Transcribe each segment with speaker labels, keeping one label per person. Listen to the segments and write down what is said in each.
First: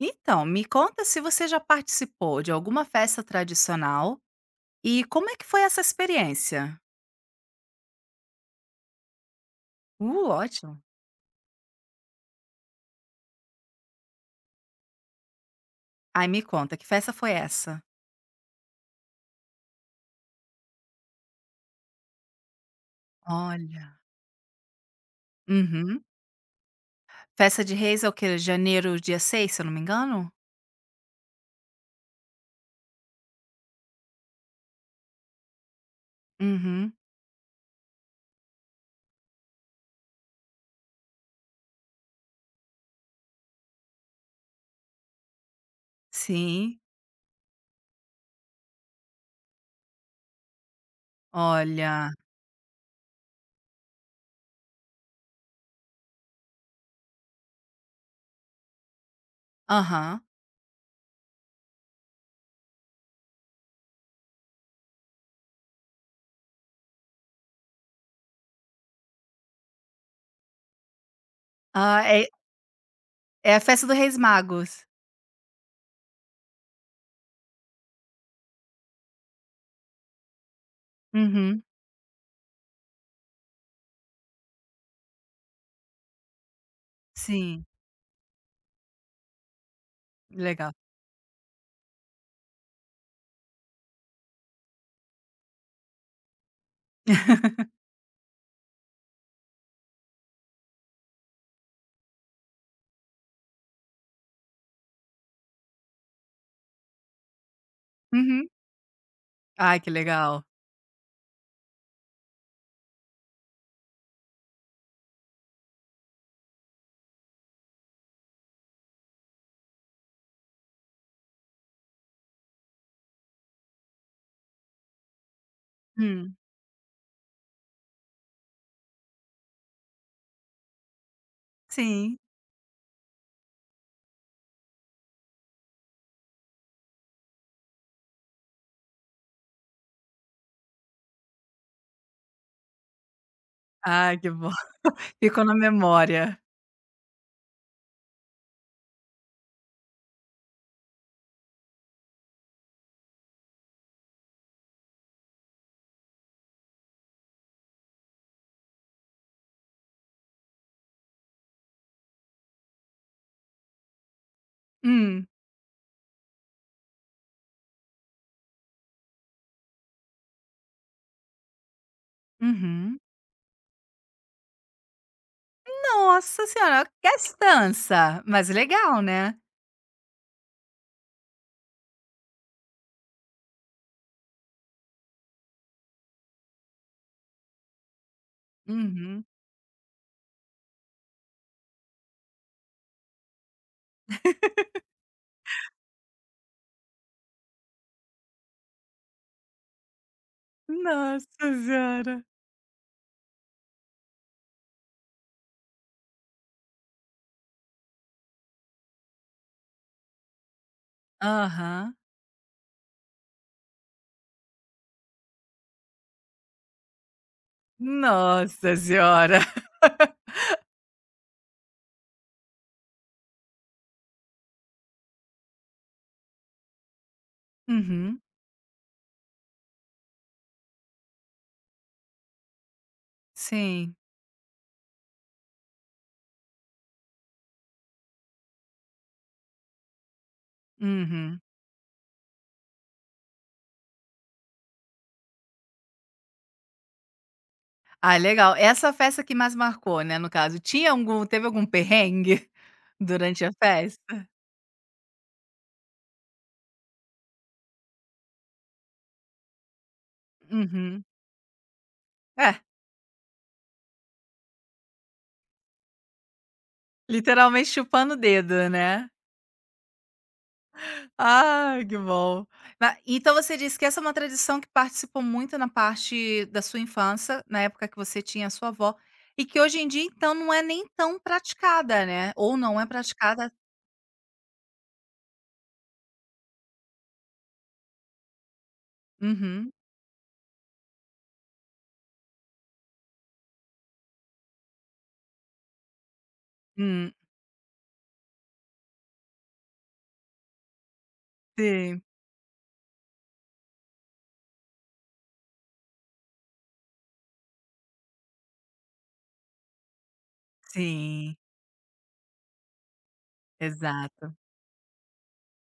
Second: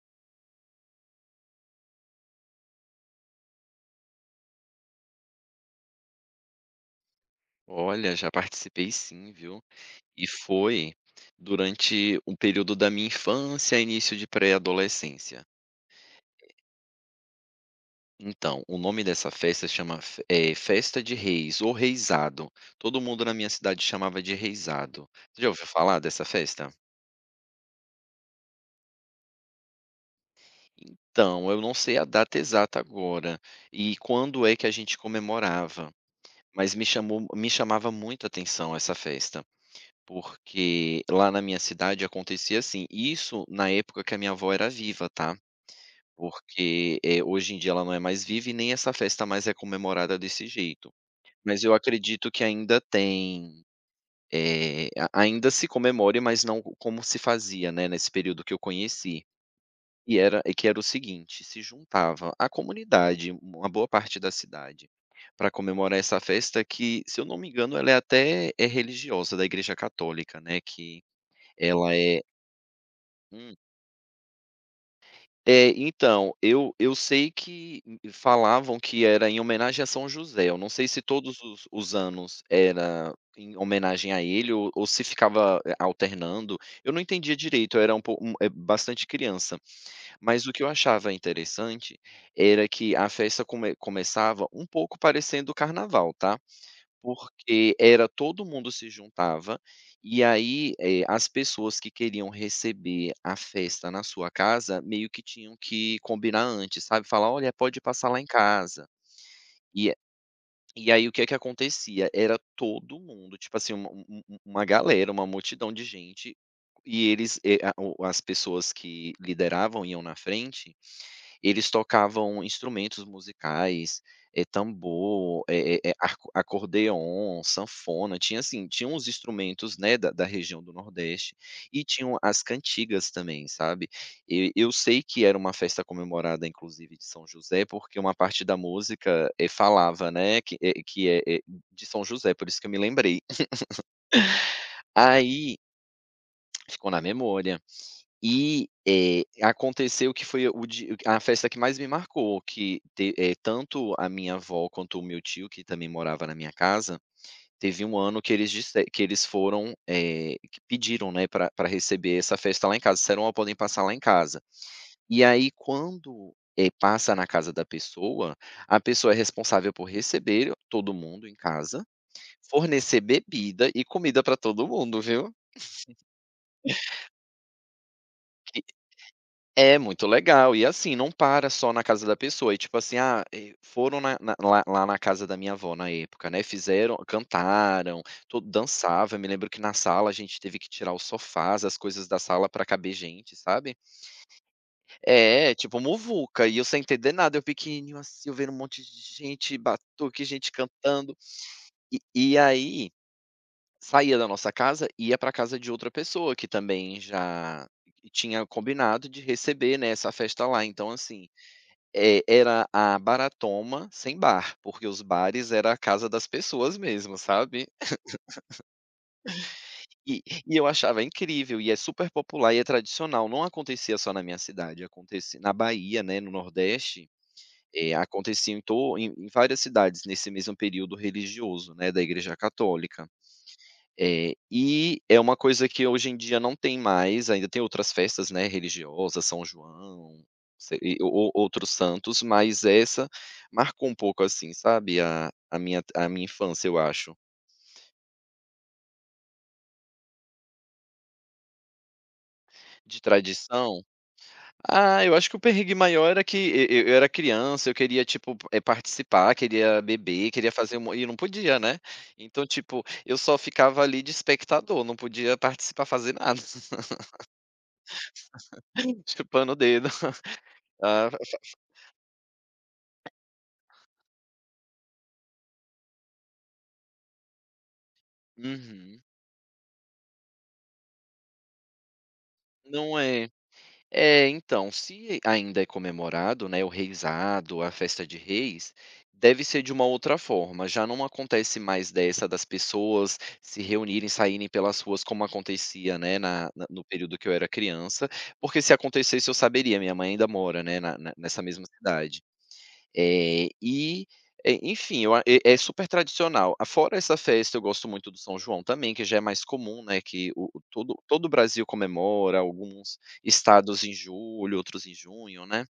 Speaker 1: Então, me conta se você já participou de alguma festa tradicional e como é que foi essa experiência?
Speaker 2: Olha, já participei sim, viu. E
Speaker 1: Ótimo.
Speaker 2: foi durante um período da minha infância, início de pré-adolescência.
Speaker 1: Ai, me conta, que festa foi essa?
Speaker 2: Então, o nome dessa festa chama, Festa de Reis ou Reisado. Todo mundo na minha cidade
Speaker 1: Olha.
Speaker 2: chamava de Reisado. Você já ouviu falar
Speaker 1: Uhum.
Speaker 2: dessa festa?
Speaker 1: Festa de Reis é o quê? Janeiro, dia seis, se eu não me engano?
Speaker 2: Então, eu não sei a data exata agora e quando é que a gente comemorava, mas
Speaker 1: Uhum.
Speaker 2: me chamava muito a atenção essa festa. Porque lá na minha cidade acontecia assim, isso na época que a minha avó era viva, tá.
Speaker 1: Sim.
Speaker 2: Porque, hoje em dia ela não é mais viva e nem essa festa mais é comemorada desse jeito. Mas eu
Speaker 1: Olha.
Speaker 2: acredito que ainda tem, eh, a ainda se comemore, mas não como se fazia, né, nesse período que eu conheci. E
Speaker 1: Aham.
Speaker 2: era e que era o seguinte, se juntava a comunidade, uma boa parte da cidade, para comemorar essa festa que, se eu não me engano, ela é até é religiosa, da Igreja Católica, né, que ela
Speaker 1: Ah,
Speaker 2: é
Speaker 1: é, é
Speaker 2: hum.
Speaker 1: a festa do Reis Magos.
Speaker 2: É, então, eu sei que falavam que era em homenagem a São José, eu não sei se todos
Speaker 1: Uhum.
Speaker 2: os anos era em homenagem a ele ou se ficava alternando, eu não entendia
Speaker 1: Sim.
Speaker 2: direito, eu era bastante criança, mas o que eu
Speaker 1: Legal.
Speaker 2: achava interessante era que a festa começava um pouco parecendo o carnaval, tá. Porque era todo mundo se juntava, e aí, as pessoas que queriam receber a festa na sua casa, meio que tinham que combinar antes, sabe, falar: "Olha, pode passar lá em
Speaker 1: Uhum.
Speaker 2: casa".
Speaker 1: Ai, que
Speaker 2: E
Speaker 1: legal.
Speaker 2: e aí o que é que acontecia, era todo mundo, tipo assim, uma um um uma galera, uma multidão de gente, e eles, eh, a o as pessoas que lideravam iam na frente, eles tocavam instrumentos musicais, tambor, arco
Speaker 1: Hum.
Speaker 2: acordeon, sanfona, tinha assim, tinha uns instrumentos, né, da região do Nordeste, e tinham
Speaker 1: Sim.
Speaker 2: as cantigas também, sabe. E eu sei que era uma festa comemorada inclusive de São José, porque uma parte da música, falava, né, que, que é de São José, por isso que eu me lembrei.
Speaker 1: Ai, que bom. Ficou na
Speaker 2: Aí,
Speaker 1: memória.
Speaker 2: ficou na memória. E, aconteceu que foi o di a festa que mais me marcou, que tanto a minha avó quanto o meu tio, que também morava na minha casa, teve um ano que eles foram, que pediram, né, para pra receber essa festa lá em casa, disseram: "Ó, podem passar lá em casa". E
Speaker 1: Hum.
Speaker 2: aí quando, passa na casa da pessoa, a pessoa é responsável por receber todo mundo em casa, fornecer
Speaker 1: Uhum.
Speaker 2: bebida e comida para todo mundo, viu.
Speaker 1: Nossa senhora, gastança, mas legal, né.
Speaker 2: É muito legal, e assim, não para só na casa da pessoa, e tipo assim, foram na na lá na casa da minha avó na época, né, fizeram cantaram, to dançava, eu
Speaker 1: Uhum.
Speaker 2: me lembro que na sala a gente teve que tirar os sofás, as coisas da sala para caber gente, sabe. É, tipo muvuca, e eu sem entender nada, eu pequenininho assim, eu vendo um monte de gente, batuque, gente cantando.
Speaker 1: Nossa
Speaker 2: E
Speaker 1: senhora.
Speaker 2: e aí, saía da nossa casa, ia pra casa de outra pessoa que também já tinha combinado de receber, né, essa festa lá, então assim,
Speaker 1: Aham.
Speaker 2: é, era a baratoma sem bar, porque os bares era a casa das pessoas mesmo, sabe.
Speaker 1: Nossa senhora.
Speaker 2: E e eu achava incrível e é super popular e é tradicional, não acontecia só na minha cidade, acontecia na Bahia, né, no Nordeste,
Speaker 1: Uhum.
Speaker 2: acontecia em to em em várias cidades nesse mesmo período religioso, né, da Igreja Católica.
Speaker 1: Sim.
Speaker 2: É, e é uma coisa que hoje em dia não tem mais, ainda tem outras festas, né, religiosas, São João, se e ou
Speaker 1: Uhum.
Speaker 2: outros santos, mas essa marcou um pouco, assim, sabe, a minha infância, eu acho.
Speaker 1: Ah, legal. Essa festa que mais marcou, né, no caso. Tinha algum teve algum perrengue
Speaker 2: De
Speaker 1: durante a
Speaker 2: tradição?
Speaker 1: festa?
Speaker 2: Ah, eu acho que o perrengue maior era que eu era criança, eu queria, tipo, participar, queria beber, queria fazer um
Speaker 1: Uhum.
Speaker 2: e não podia, né. Então,
Speaker 1: É,
Speaker 2: tipo, eu só ficava ali de espectador, não podia participar, fazer nada,
Speaker 1: literalmente chupando o dedo, né.
Speaker 2: chupando o dedo. Ah,
Speaker 1: Ai, que bom. Ma então você disse que essa é uma tradição que participou muito na parte da sua infância, na época que você tinha a sua avó,
Speaker 2: uhum.
Speaker 1: e que hoje em dia, então, não é nem tão praticada, né, ou não é
Speaker 2: Não é.
Speaker 1: praticada.
Speaker 2: É, então, se ainda é comemorado, né, o Reisado, a Festa de Reis, deve ser de
Speaker 1: Uhum.
Speaker 2: uma outra forma. Já não acontece mais dessa das pessoas se reunirem, saírem pelas ruas como acontecia, né, na na no
Speaker 1: Hum.
Speaker 2: período que eu era criança, porque se acontecesse eu saberia, minha mãe ainda mora, né, na na nessa mesma
Speaker 1: Sim,
Speaker 2: cidade. Eh, e, enfim, eu a é é super tradicional. Ah, fora essa festa, eu gosto muito do São João também, que já é mais comum, né, que o todo o
Speaker 1: sim,
Speaker 2: Brasil comemora, alguns estados em
Speaker 1: exato.
Speaker 2: julho, outros em junho, né,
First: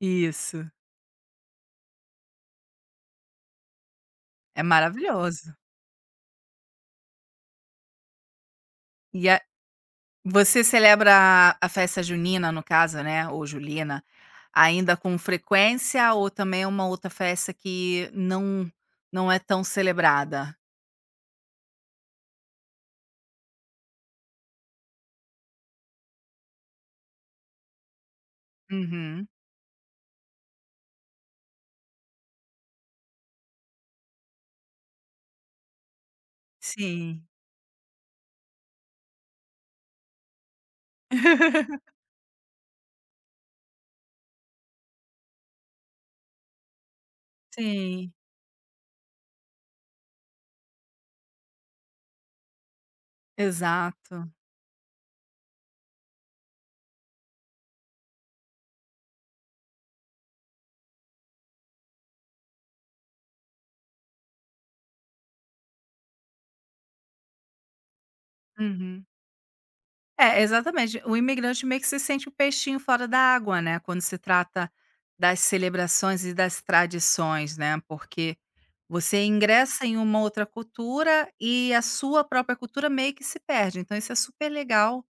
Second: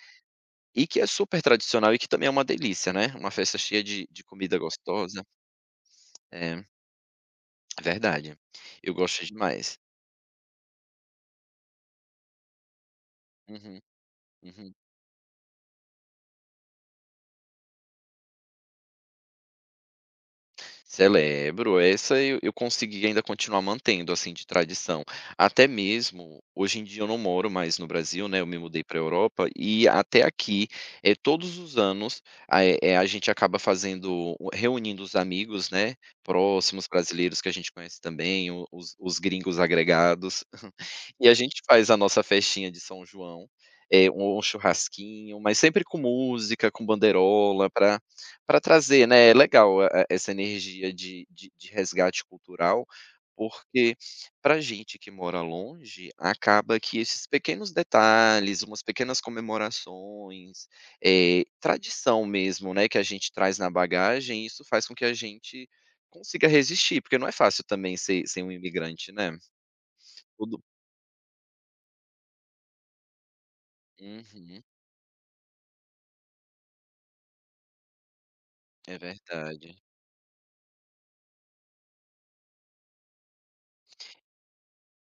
Speaker 1: Isso,
Speaker 2: e que é super tradicional e que também é uma delícia, né, uma festa cheia de comida
Speaker 1: é
Speaker 2: gostosa.
Speaker 1: maravilhoso.
Speaker 2: É, é verdade. Eu gosto
Speaker 1: E a
Speaker 2: demais.
Speaker 1: Você celebra a festa junina, no caso, né, ou
Speaker 2: Uhum,
Speaker 1: julina,
Speaker 2: uhum.
Speaker 1: ainda com frequência ou também é uma outra festa que não é tão celebrada?
Speaker 2: Celebro, essa eu consegui ainda continuar mantendo, assim, de tradição. Até mesmo hoje em dia eu não moro mais no Brasil, né, eu me mudei pra
Speaker 1: Uhum.
Speaker 2: Europa e até aqui, é todos os anos, a gente acaba fazendo reunindo os amigos, né, próximos,
Speaker 1: Sim.
Speaker 2: brasileiros que a gente conhece também, o os gringos agregados, e a gente faz a nossa festinha de São João, é um churrasquinho, mas sempre com música, com banderola pra
Speaker 1: Sim,
Speaker 2: para trazer, né, é legal, essa energia de resgate cultural, porque
Speaker 1: exato.
Speaker 2: para gente que mora longe, acaba que esses pequenos detalhes, umas pequenas comemorações, tradição mesmo, né, que a gente traz na bagagem, isso faz com que a gente consiga resistir, porque não é fácil também ser um
Speaker 1: Uhum.
Speaker 2: imigrante, né.
Speaker 1: É,
Speaker 2: Tudo
Speaker 1: exatamente. O imigrante meio que se sente o peixinho fora da água, né, quando se
Speaker 2: Uhum,
Speaker 1: trata das celebrações e das tradições, né, porque
Speaker 2: é
Speaker 1: você
Speaker 2: verdade.
Speaker 1: ingressa em uma outra cultura e a sua própria cultura meio que se perde. Então isso é super legal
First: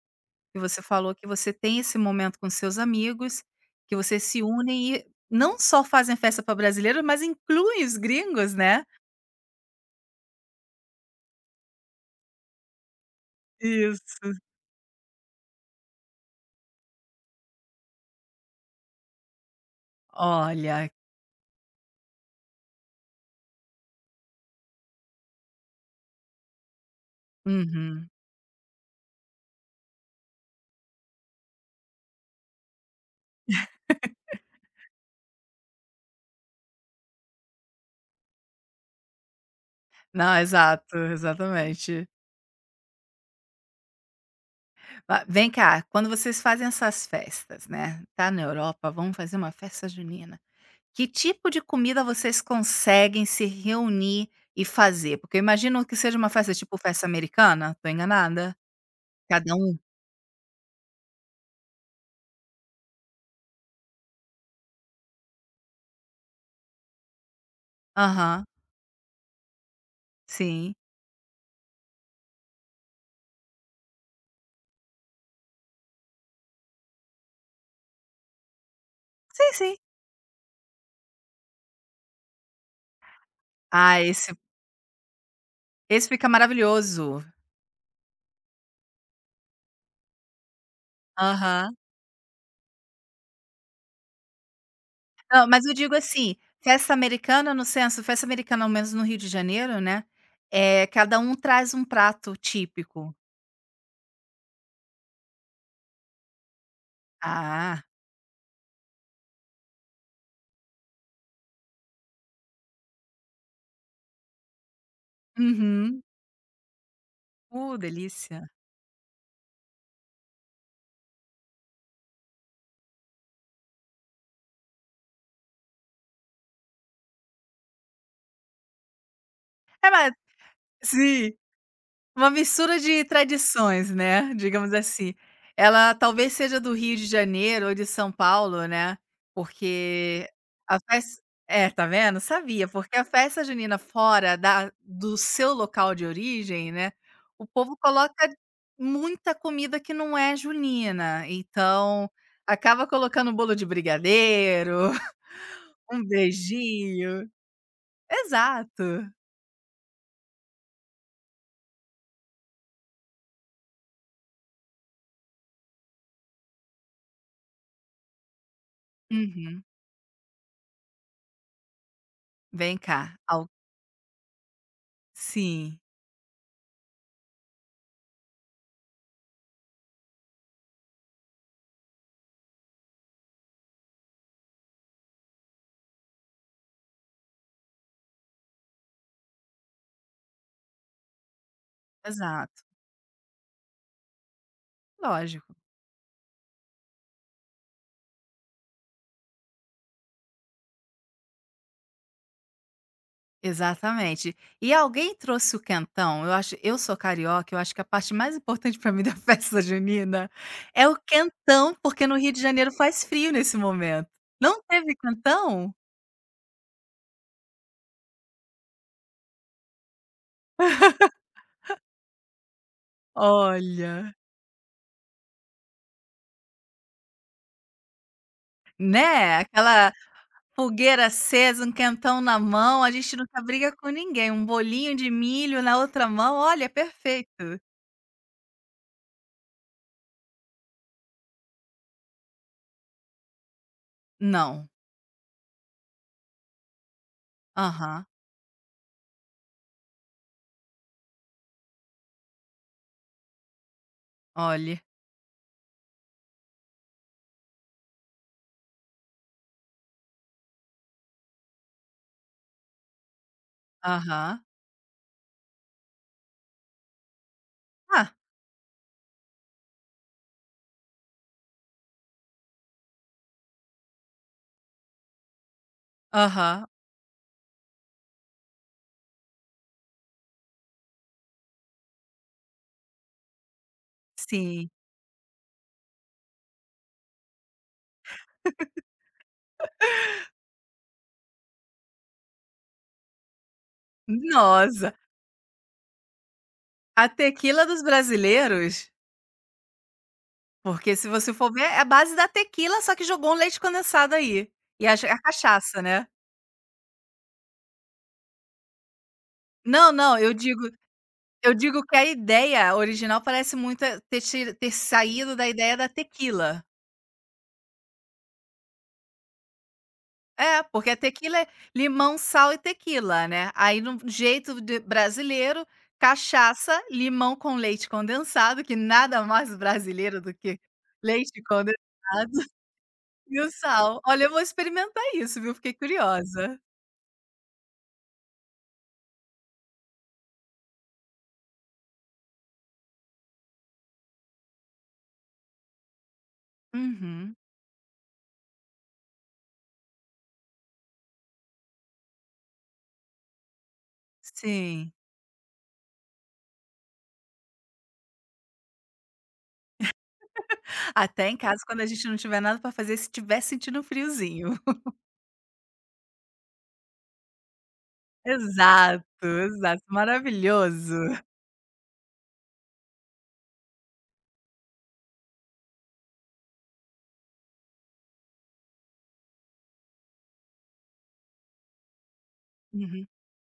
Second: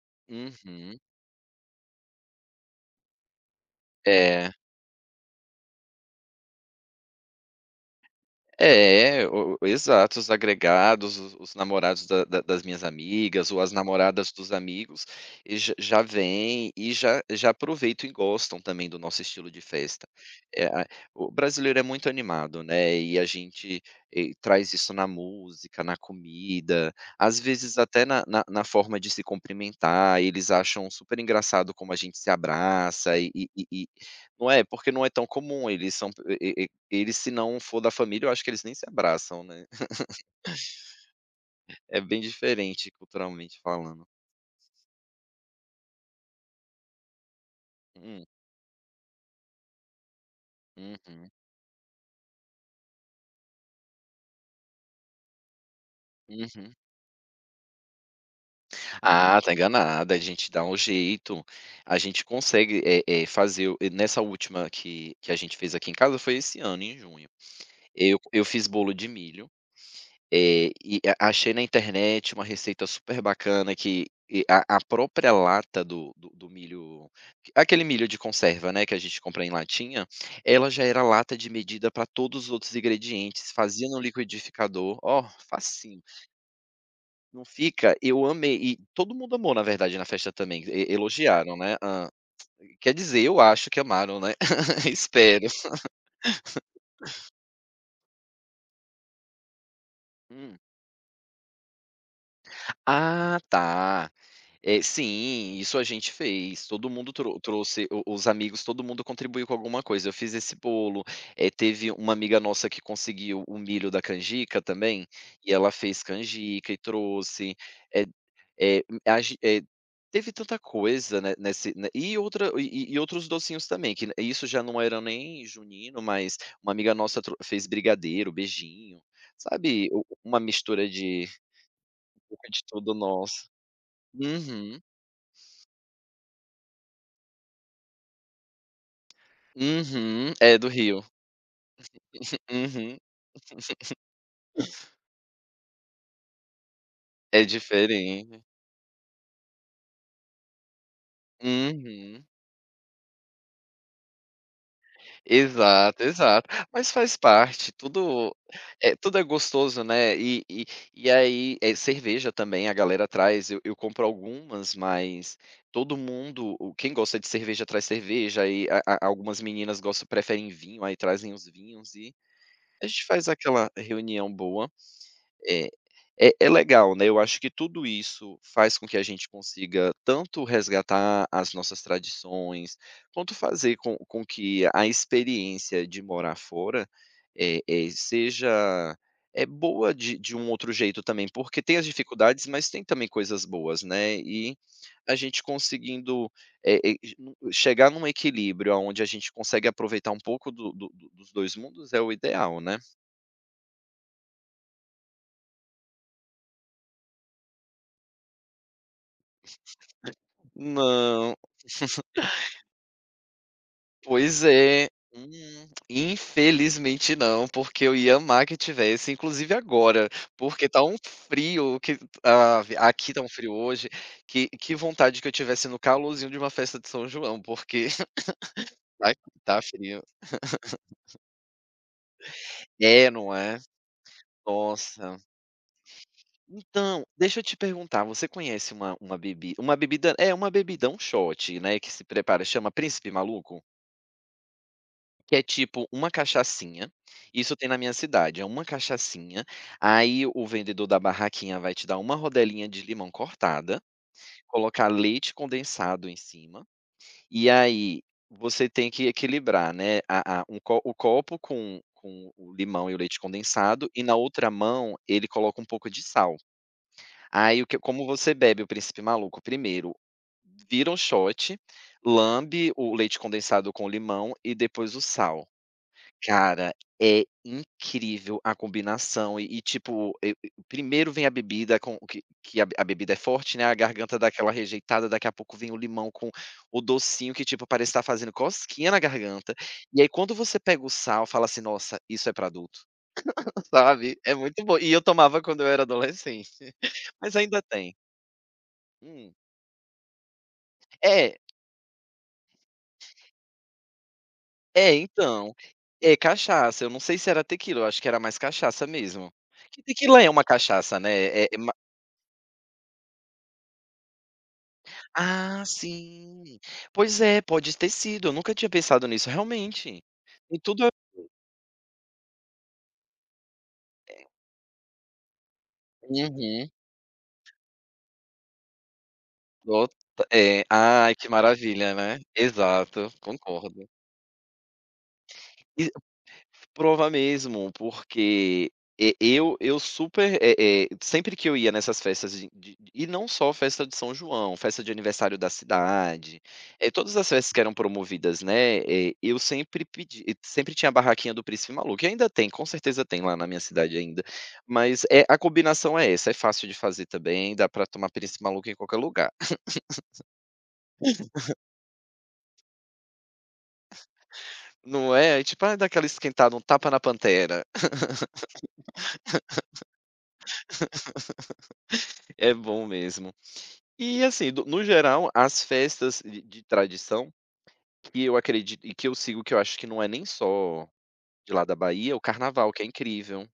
Speaker 1: que você
Speaker 2: Uhum,
Speaker 1: falou que você tem esse momento com seus amigos, que vocês se
Speaker 2: é.
Speaker 1: unem e não só fazem festa para brasileiro, mas incluem os gringos, né.
Speaker 2: É, o exato, os agregados, os namorados da da das minhas amigas ou as namoradas
Speaker 1: Isso.
Speaker 2: dos amigos, e já vêm e já aproveitam e gostam também do nosso estilo de festa. Eh, a
Speaker 1: Olha,
Speaker 2: O brasileiro é muito animado, né, e a gente, traz isso na música, na comida, às vezes até
Speaker 1: uhum.
Speaker 2: na forma de se cumprimentar, eles acham super engraçado como a gente se abraça, não é, porque não é tão comum, eles são, eles se não for da família, eu acho que eles nem se abraçam, né.
Speaker 1: Não, exato,
Speaker 2: É
Speaker 1: exatamente.
Speaker 2: bem diferente culturalmente falando.
Speaker 1: Ma vem cá, quando vocês fazem essas festas, né,
Speaker 2: Hum,
Speaker 1: tá na Europa, vamos fazer uma festa junina. Que
Speaker 2: uhum,
Speaker 1: tipo de comida vocês conseguem se reunir e fazer? Porque eu imagino que seja uma festa
Speaker 2: uhum.
Speaker 1: tipo festa americana, tô enganada?
Speaker 2: Ah, tá
Speaker 1: Cada um,
Speaker 2: enganada, a gente dá um jeito, a gente consegue, fazer o nessa última que a gente fez aqui em casa foi esse ano, em junho. Eu
Speaker 1: aham,
Speaker 2: eu fiz bolo de milho. Eh,
Speaker 1: sim.
Speaker 2: e a achei na internet uma receita super bacana que a própria lata do milho, aquele milho de conserva, né, que a gente compra em
Speaker 1: Sim, sim.
Speaker 2: latinha, ela já era lata de medida para todos os outros ingredientes, fazia no
Speaker 1: Ah, esse
Speaker 2: liquidificador, ó, facinho.
Speaker 1: esse fica maravilhoso.
Speaker 2: Não fica, eu amei, e todo mundo amou na verdade na festa também, e elogiaram,
Speaker 1: Aham.
Speaker 2: né. Quer dizer, eu acho que amaram, né, espero.
Speaker 1: Não, mas eu digo assim, festa americana no senso, festa americana, ao menos no Rio de Janeiro, né,
Speaker 2: Hum.
Speaker 1: cada um traz um prato típico.
Speaker 2: Ah, tá. É, sim, isso a gente fez. Todo mundo
Speaker 1: Ah.
Speaker 2: trouxe o os amigos, todo mundo contribuiu com alguma coisa. Eu fiz esse bolo, teve uma amiga nossa que conseguiu o milho da canjica também, e ela
Speaker 1: Uhum.
Speaker 2: fez canjica e trouxe. Eh
Speaker 1: Delícia.
Speaker 2: eh, a gen eh, Teve tanta coisa, né, nesse ne e outra e outros docinhos também, que isso já não era nem junino, mas uma amiga nossa trou fez brigadeiro, beijinho, sabe,
Speaker 1: É,
Speaker 2: u
Speaker 1: mas
Speaker 2: uma mistura de
Speaker 1: sim. Uma
Speaker 2: um de
Speaker 1: mistura
Speaker 2: tudo
Speaker 1: de
Speaker 2: nosso.
Speaker 1: tradições, né, digamos
Speaker 2: Uhum.
Speaker 1: assim. Ela talvez seja do Rio de Janeiro ou de São Paulo, né, porque
Speaker 2: Uhum. É do
Speaker 1: a
Speaker 2: Rio.
Speaker 1: festa, é, tá vendo? Sabia, porque
Speaker 2: Uhum.
Speaker 1: a festa junina fora da do seu local de origem, né,
Speaker 2: É
Speaker 1: o povo coloca
Speaker 2: diferente.
Speaker 1: muita comida que não é junina, então
Speaker 2: Uhum.
Speaker 1: acaba colocando um bolo de brigadeiro,
Speaker 2: Exato,
Speaker 1: um
Speaker 2: exato. Mas faz
Speaker 1: beijinho.
Speaker 2: parte, tudo é
Speaker 1: Exato.
Speaker 2: tudo é gostoso, né. E aí é cerveja também a galera traz, eu compro algumas, mas todo mundo, o quem gosta de cerveja traz cerveja, aí a algumas
Speaker 1: Uhum.
Speaker 2: meninas gostam preferem vinho, aí trazem os vinhos e
Speaker 1: "Vem
Speaker 2: a gente
Speaker 1: cá",
Speaker 2: faz
Speaker 1: al
Speaker 2: aquela reunião boa. É.
Speaker 1: sim,
Speaker 2: É legal, né, eu acho que tudo isso faz com que a gente consiga tanto resgatar as nossas tradições, quanto fazer com que a experiência de morar fora, eh eh, seja é boa de um outro jeito também, porque tem as dificuldades,
Speaker 1: exato.
Speaker 2: mas tem também coisas boas, né, e a gente
Speaker 1: Lógico,
Speaker 2: conseguindo, eh eh, chegar num equilíbrio onde a gente consegue aproveitar um pouco do do do dos 2 mundos é o ideal, né.
Speaker 1: exatamente. E alguém trouxe o quentão, eu acho eu sou carioca, eu acho que a parte mais importante para mim da festa junina é o
Speaker 2: Não.
Speaker 1: quentão, porque no Rio de Janeiro faz frio nesse momento.
Speaker 2: Pois
Speaker 1: Não
Speaker 2: é.
Speaker 1: teve quentão?
Speaker 2: Infelizmente não, porque eu ia amar que tivesse, inclusive agora, porque tá um frio. Aqui tá um frio hoje,
Speaker 1: Olha,
Speaker 2: que vontade que eu tivesse no calorzinho de uma festa de São João, porque aqui
Speaker 1: né,
Speaker 2: tá
Speaker 1: aquela
Speaker 2: frio.
Speaker 1: fogueira acesa, um quentão na mão, a
Speaker 2: É,
Speaker 1: gente não
Speaker 2: não
Speaker 1: tá
Speaker 2: é?
Speaker 1: briga com ninguém, um bolinho de
Speaker 2: Nossa.
Speaker 1: milho na outra mão, olha, é
Speaker 2: Então, deixa eu te
Speaker 1: perfeito.
Speaker 2: perguntar, você conhece uma bebida, um shot, né, que se prepara, chama Príncipe Maluco?
Speaker 1: Não.
Speaker 2: Que é tipo uma cachaçinha, isso tem na minha
Speaker 1: Aham.
Speaker 2: cidade, é uma cachaçinha, aí o vendedor da barraquinha vai te dar uma rodelinha de limão cortada,
Speaker 1: Olha.
Speaker 2: colocar leite condensado em cima, e aí você tem que equilibrar, né, a um co o copo com o limão e o leite condensado, e na
Speaker 1: Aham.
Speaker 2: outra mão ele coloca um pouco de sal. Aí o que como
Speaker 1: Ah,
Speaker 2: você bebe o Príncipe Maluco primeiro, vira um shot, lambe o leite condensado com limão e depois o sal.
Speaker 1: aham.
Speaker 2: Cara, é incrível a combinação e tipo, e primeiro vem a bebida com que a bebida é forte, né, a garganta dá aquela
Speaker 1: Sim.
Speaker 2: rejeitada, daqui a pouco vem o limão com o docinho que, tipo, parece estar fazendo cosquinha na garganta, e aí quando você pega o sal, fala assim: "Nossa, isso é pra adulto", sabe, é muito bom. E
Speaker 1: Nossa.
Speaker 2: eu tomava quando eu era adolescente,
Speaker 1: A
Speaker 2: mas ainda
Speaker 1: tequila dos
Speaker 2: tem.
Speaker 1: brasileiros,
Speaker 2: Hum.
Speaker 1: porque se você
Speaker 2: É,
Speaker 1: for ver, é a base da tequila, só que jogou um leite condensado aí. E
Speaker 2: é
Speaker 1: a
Speaker 2: então,
Speaker 1: cachaça, né.
Speaker 2: é cachaça, eu não sei se era tequila, eu acho que era mais cachaça mesmo. Que
Speaker 1: Não, não,
Speaker 2: tequila é
Speaker 1: eu
Speaker 2: uma
Speaker 1: digo
Speaker 2: cachaça, né, é
Speaker 1: eu digo que a ideia original parece muito ter saído da
Speaker 2: Ah,
Speaker 1: ideia da
Speaker 2: sim.
Speaker 1: tequila.
Speaker 2: Pois é, pode ter sido, eu nunca tinha pensado nisso, realmente. E
Speaker 1: É,
Speaker 2: tudo
Speaker 1: porque
Speaker 2: é.
Speaker 1: a tequila é limão, sal e tequila, né. Aí no jeito de brasileiro,
Speaker 2: Uhum.
Speaker 1: cachaça, limão com leite condensado, que nada mais brasileiro
Speaker 2: Tota
Speaker 1: do que
Speaker 2: é. Ai, que
Speaker 1: leite condensado.
Speaker 2: maravilha, né. Exato,
Speaker 1: E o
Speaker 2: concordo.
Speaker 1: sal. Olha, eu vou experimentar isso, viu, fiquei curiosa.
Speaker 2: Prova mesmo, porque e eu super, sempre que eu ia nessas festas de e não só festa de São João, festa de aniversário da cidade, é todas as
Speaker 1: Uhum.
Speaker 2: festas que eram promovidas, né, eu sempre tinha a barraquinha do Príncipe Maluco, e ainda tem, com certeza tem lá na minha cidade ainda,
Speaker 1: Sim.
Speaker 2: mas, é a combinação é essa, é fácil de fazer também, dá pra tomar Príncipe Maluco em qualquer lugar,
Speaker 1: Até em casa, quando a gente não tiver nada pra fazer, se tiver sentindo um friozinho.
Speaker 2: não é. É tipo, ai dá aquela esquentada, um tapa na pantera,
Speaker 1: Exato, exato, maravilhoso.
Speaker 2: é bom mesmo. E assim, do no geral, as festas de tradição que eu acredito e que eu sigo, que eu acho que não é nem só de lá da Bahia, é o carnaval, que é
Speaker 1: Uhum.
Speaker 2: incrível,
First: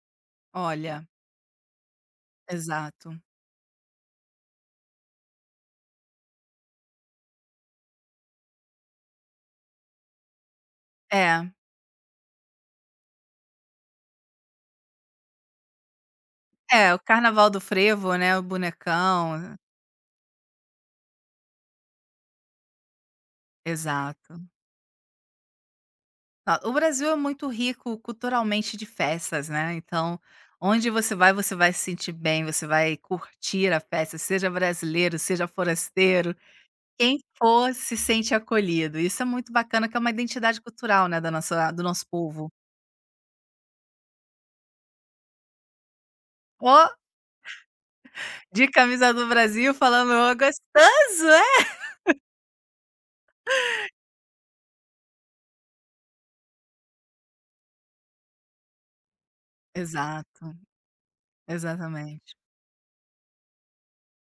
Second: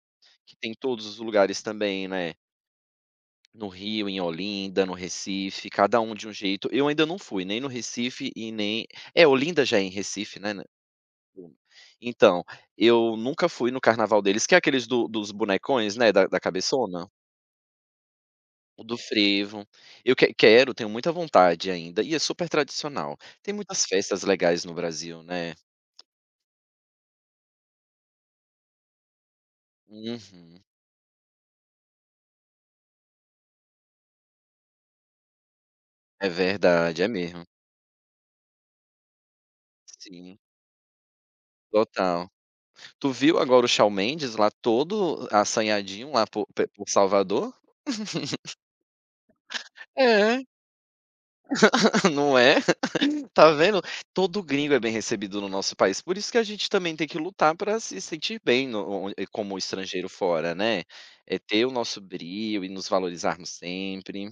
Speaker 2: que tem em
Speaker 1: Olha,
Speaker 2: todos os lugares também, né,
Speaker 1: exato.
Speaker 2: no Rio, em Olinda, no Recife, cada um de um jeito. Eu ainda não fui, nem no Recife e nem é, Olinda já é em Recife, né, né.
Speaker 1: É,
Speaker 2: Então, eu nunca fui no carnaval deles, que é aqueles do dos bonecões, né, da
Speaker 1: é, o
Speaker 2: cabeçona.
Speaker 1: carnaval do frevo, né, o
Speaker 2: O do
Speaker 1: bonecão,
Speaker 2: frevo. Eu que quero, tenho muita vontade ainda, e é super tradicional. Tem muitas festas
Speaker 1: exato.
Speaker 2: legais no Brasil, né.
Speaker 1: Ah, o Brasil é muito rico culturalmente de festas, né, então
Speaker 2: Uhum.
Speaker 1: onde você vai se sentir bem, você vai curtir a festa, seja brasileiro, seja
Speaker 2: É
Speaker 1: forasteiro.
Speaker 2: verdade, é
Speaker 1: Quem
Speaker 2: mesmo.
Speaker 1: for se sente acolhido, isso é muito bacana que é uma
Speaker 2: Sim,
Speaker 1: identidade cultural, né, da nossa do nosso
Speaker 2: total.
Speaker 1: povo.
Speaker 2: Tu viu agora o Shawn Mendes lá todo assanhadinho lá
Speaker 1: Ó,
Speaker 2: por Salvador?
Speaker 1: de camisa do Brasil falando: "Ô,
Speaker 2: É,
Speaker 1: gostoso, é?".
Speaker 2: não é? Tá vendo? Todo gringo é bem recebido no nosso país, por isso que a gente também tem que lutar para se sentir bem no on como estrangeiro fora,
Speaker 1: Exato,
Speaker 2: né. É ter o nosso
Speaker 1: exatamente.
Speaker 2: brio e nos valorizarmos sempre,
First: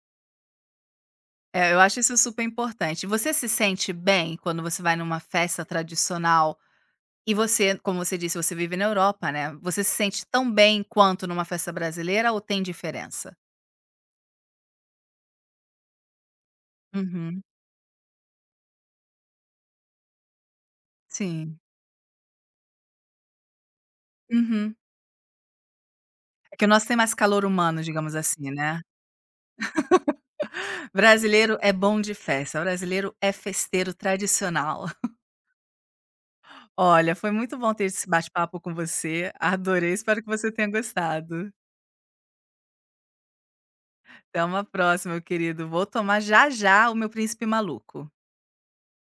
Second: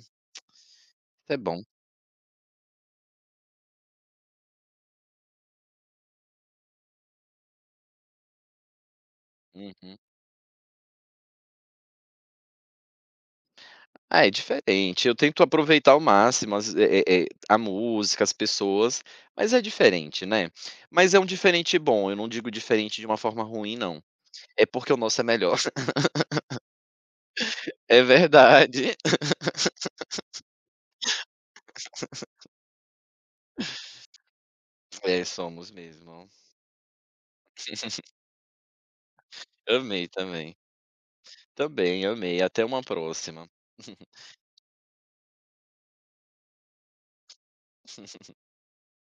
Speaker 2: isso é bom.
Speaker 1: É, eu acho isso super importante. Você se sente bem quando você vai numa festa tradicional e você, como você disse, você vive na Europa, né, você se
Speaker 2: Uhum.
Speaker 1: sente tão bem quanto numa festa brasileira ou tem diferença?
Speaker 2: Ah, é diferente. Eu tento aproveitar ao máximo as
Speaker 1: Uhum,
Speaker 2: a música, as pessoas, mas é diferente, né. Mas é um
Speaker 1: sim.
Speaker 2: diferente bom, eu não digo diferente de uma forma ruim não. É
Speaker 1: Uhum.
Speaker 2: porque o nosso é melhor.
Speaker 1: É que o nosso tem mais calor humano,
Speaker 2: É
Speaker 1: digamos assim, né?
Speaker 2: verdade.
Speaker 1: Brasileiro é bom de festa, brasileiro é festeiro tradicional.
Speaker 2: É, somos mesmo.
Speaker 1: Olha, foi muito bom ter esse bate-papo com você, adorei,
Speaker 2: Amei
Speaker 1: espero que você
Speaker 2: também.
Speaker 1: tenha gostado.
Speaker 2: Também amei. Até uma próxima.
Speaker 1: Até uma próxima, meu querido, vou tomar já já o meu Príncipe Maluco.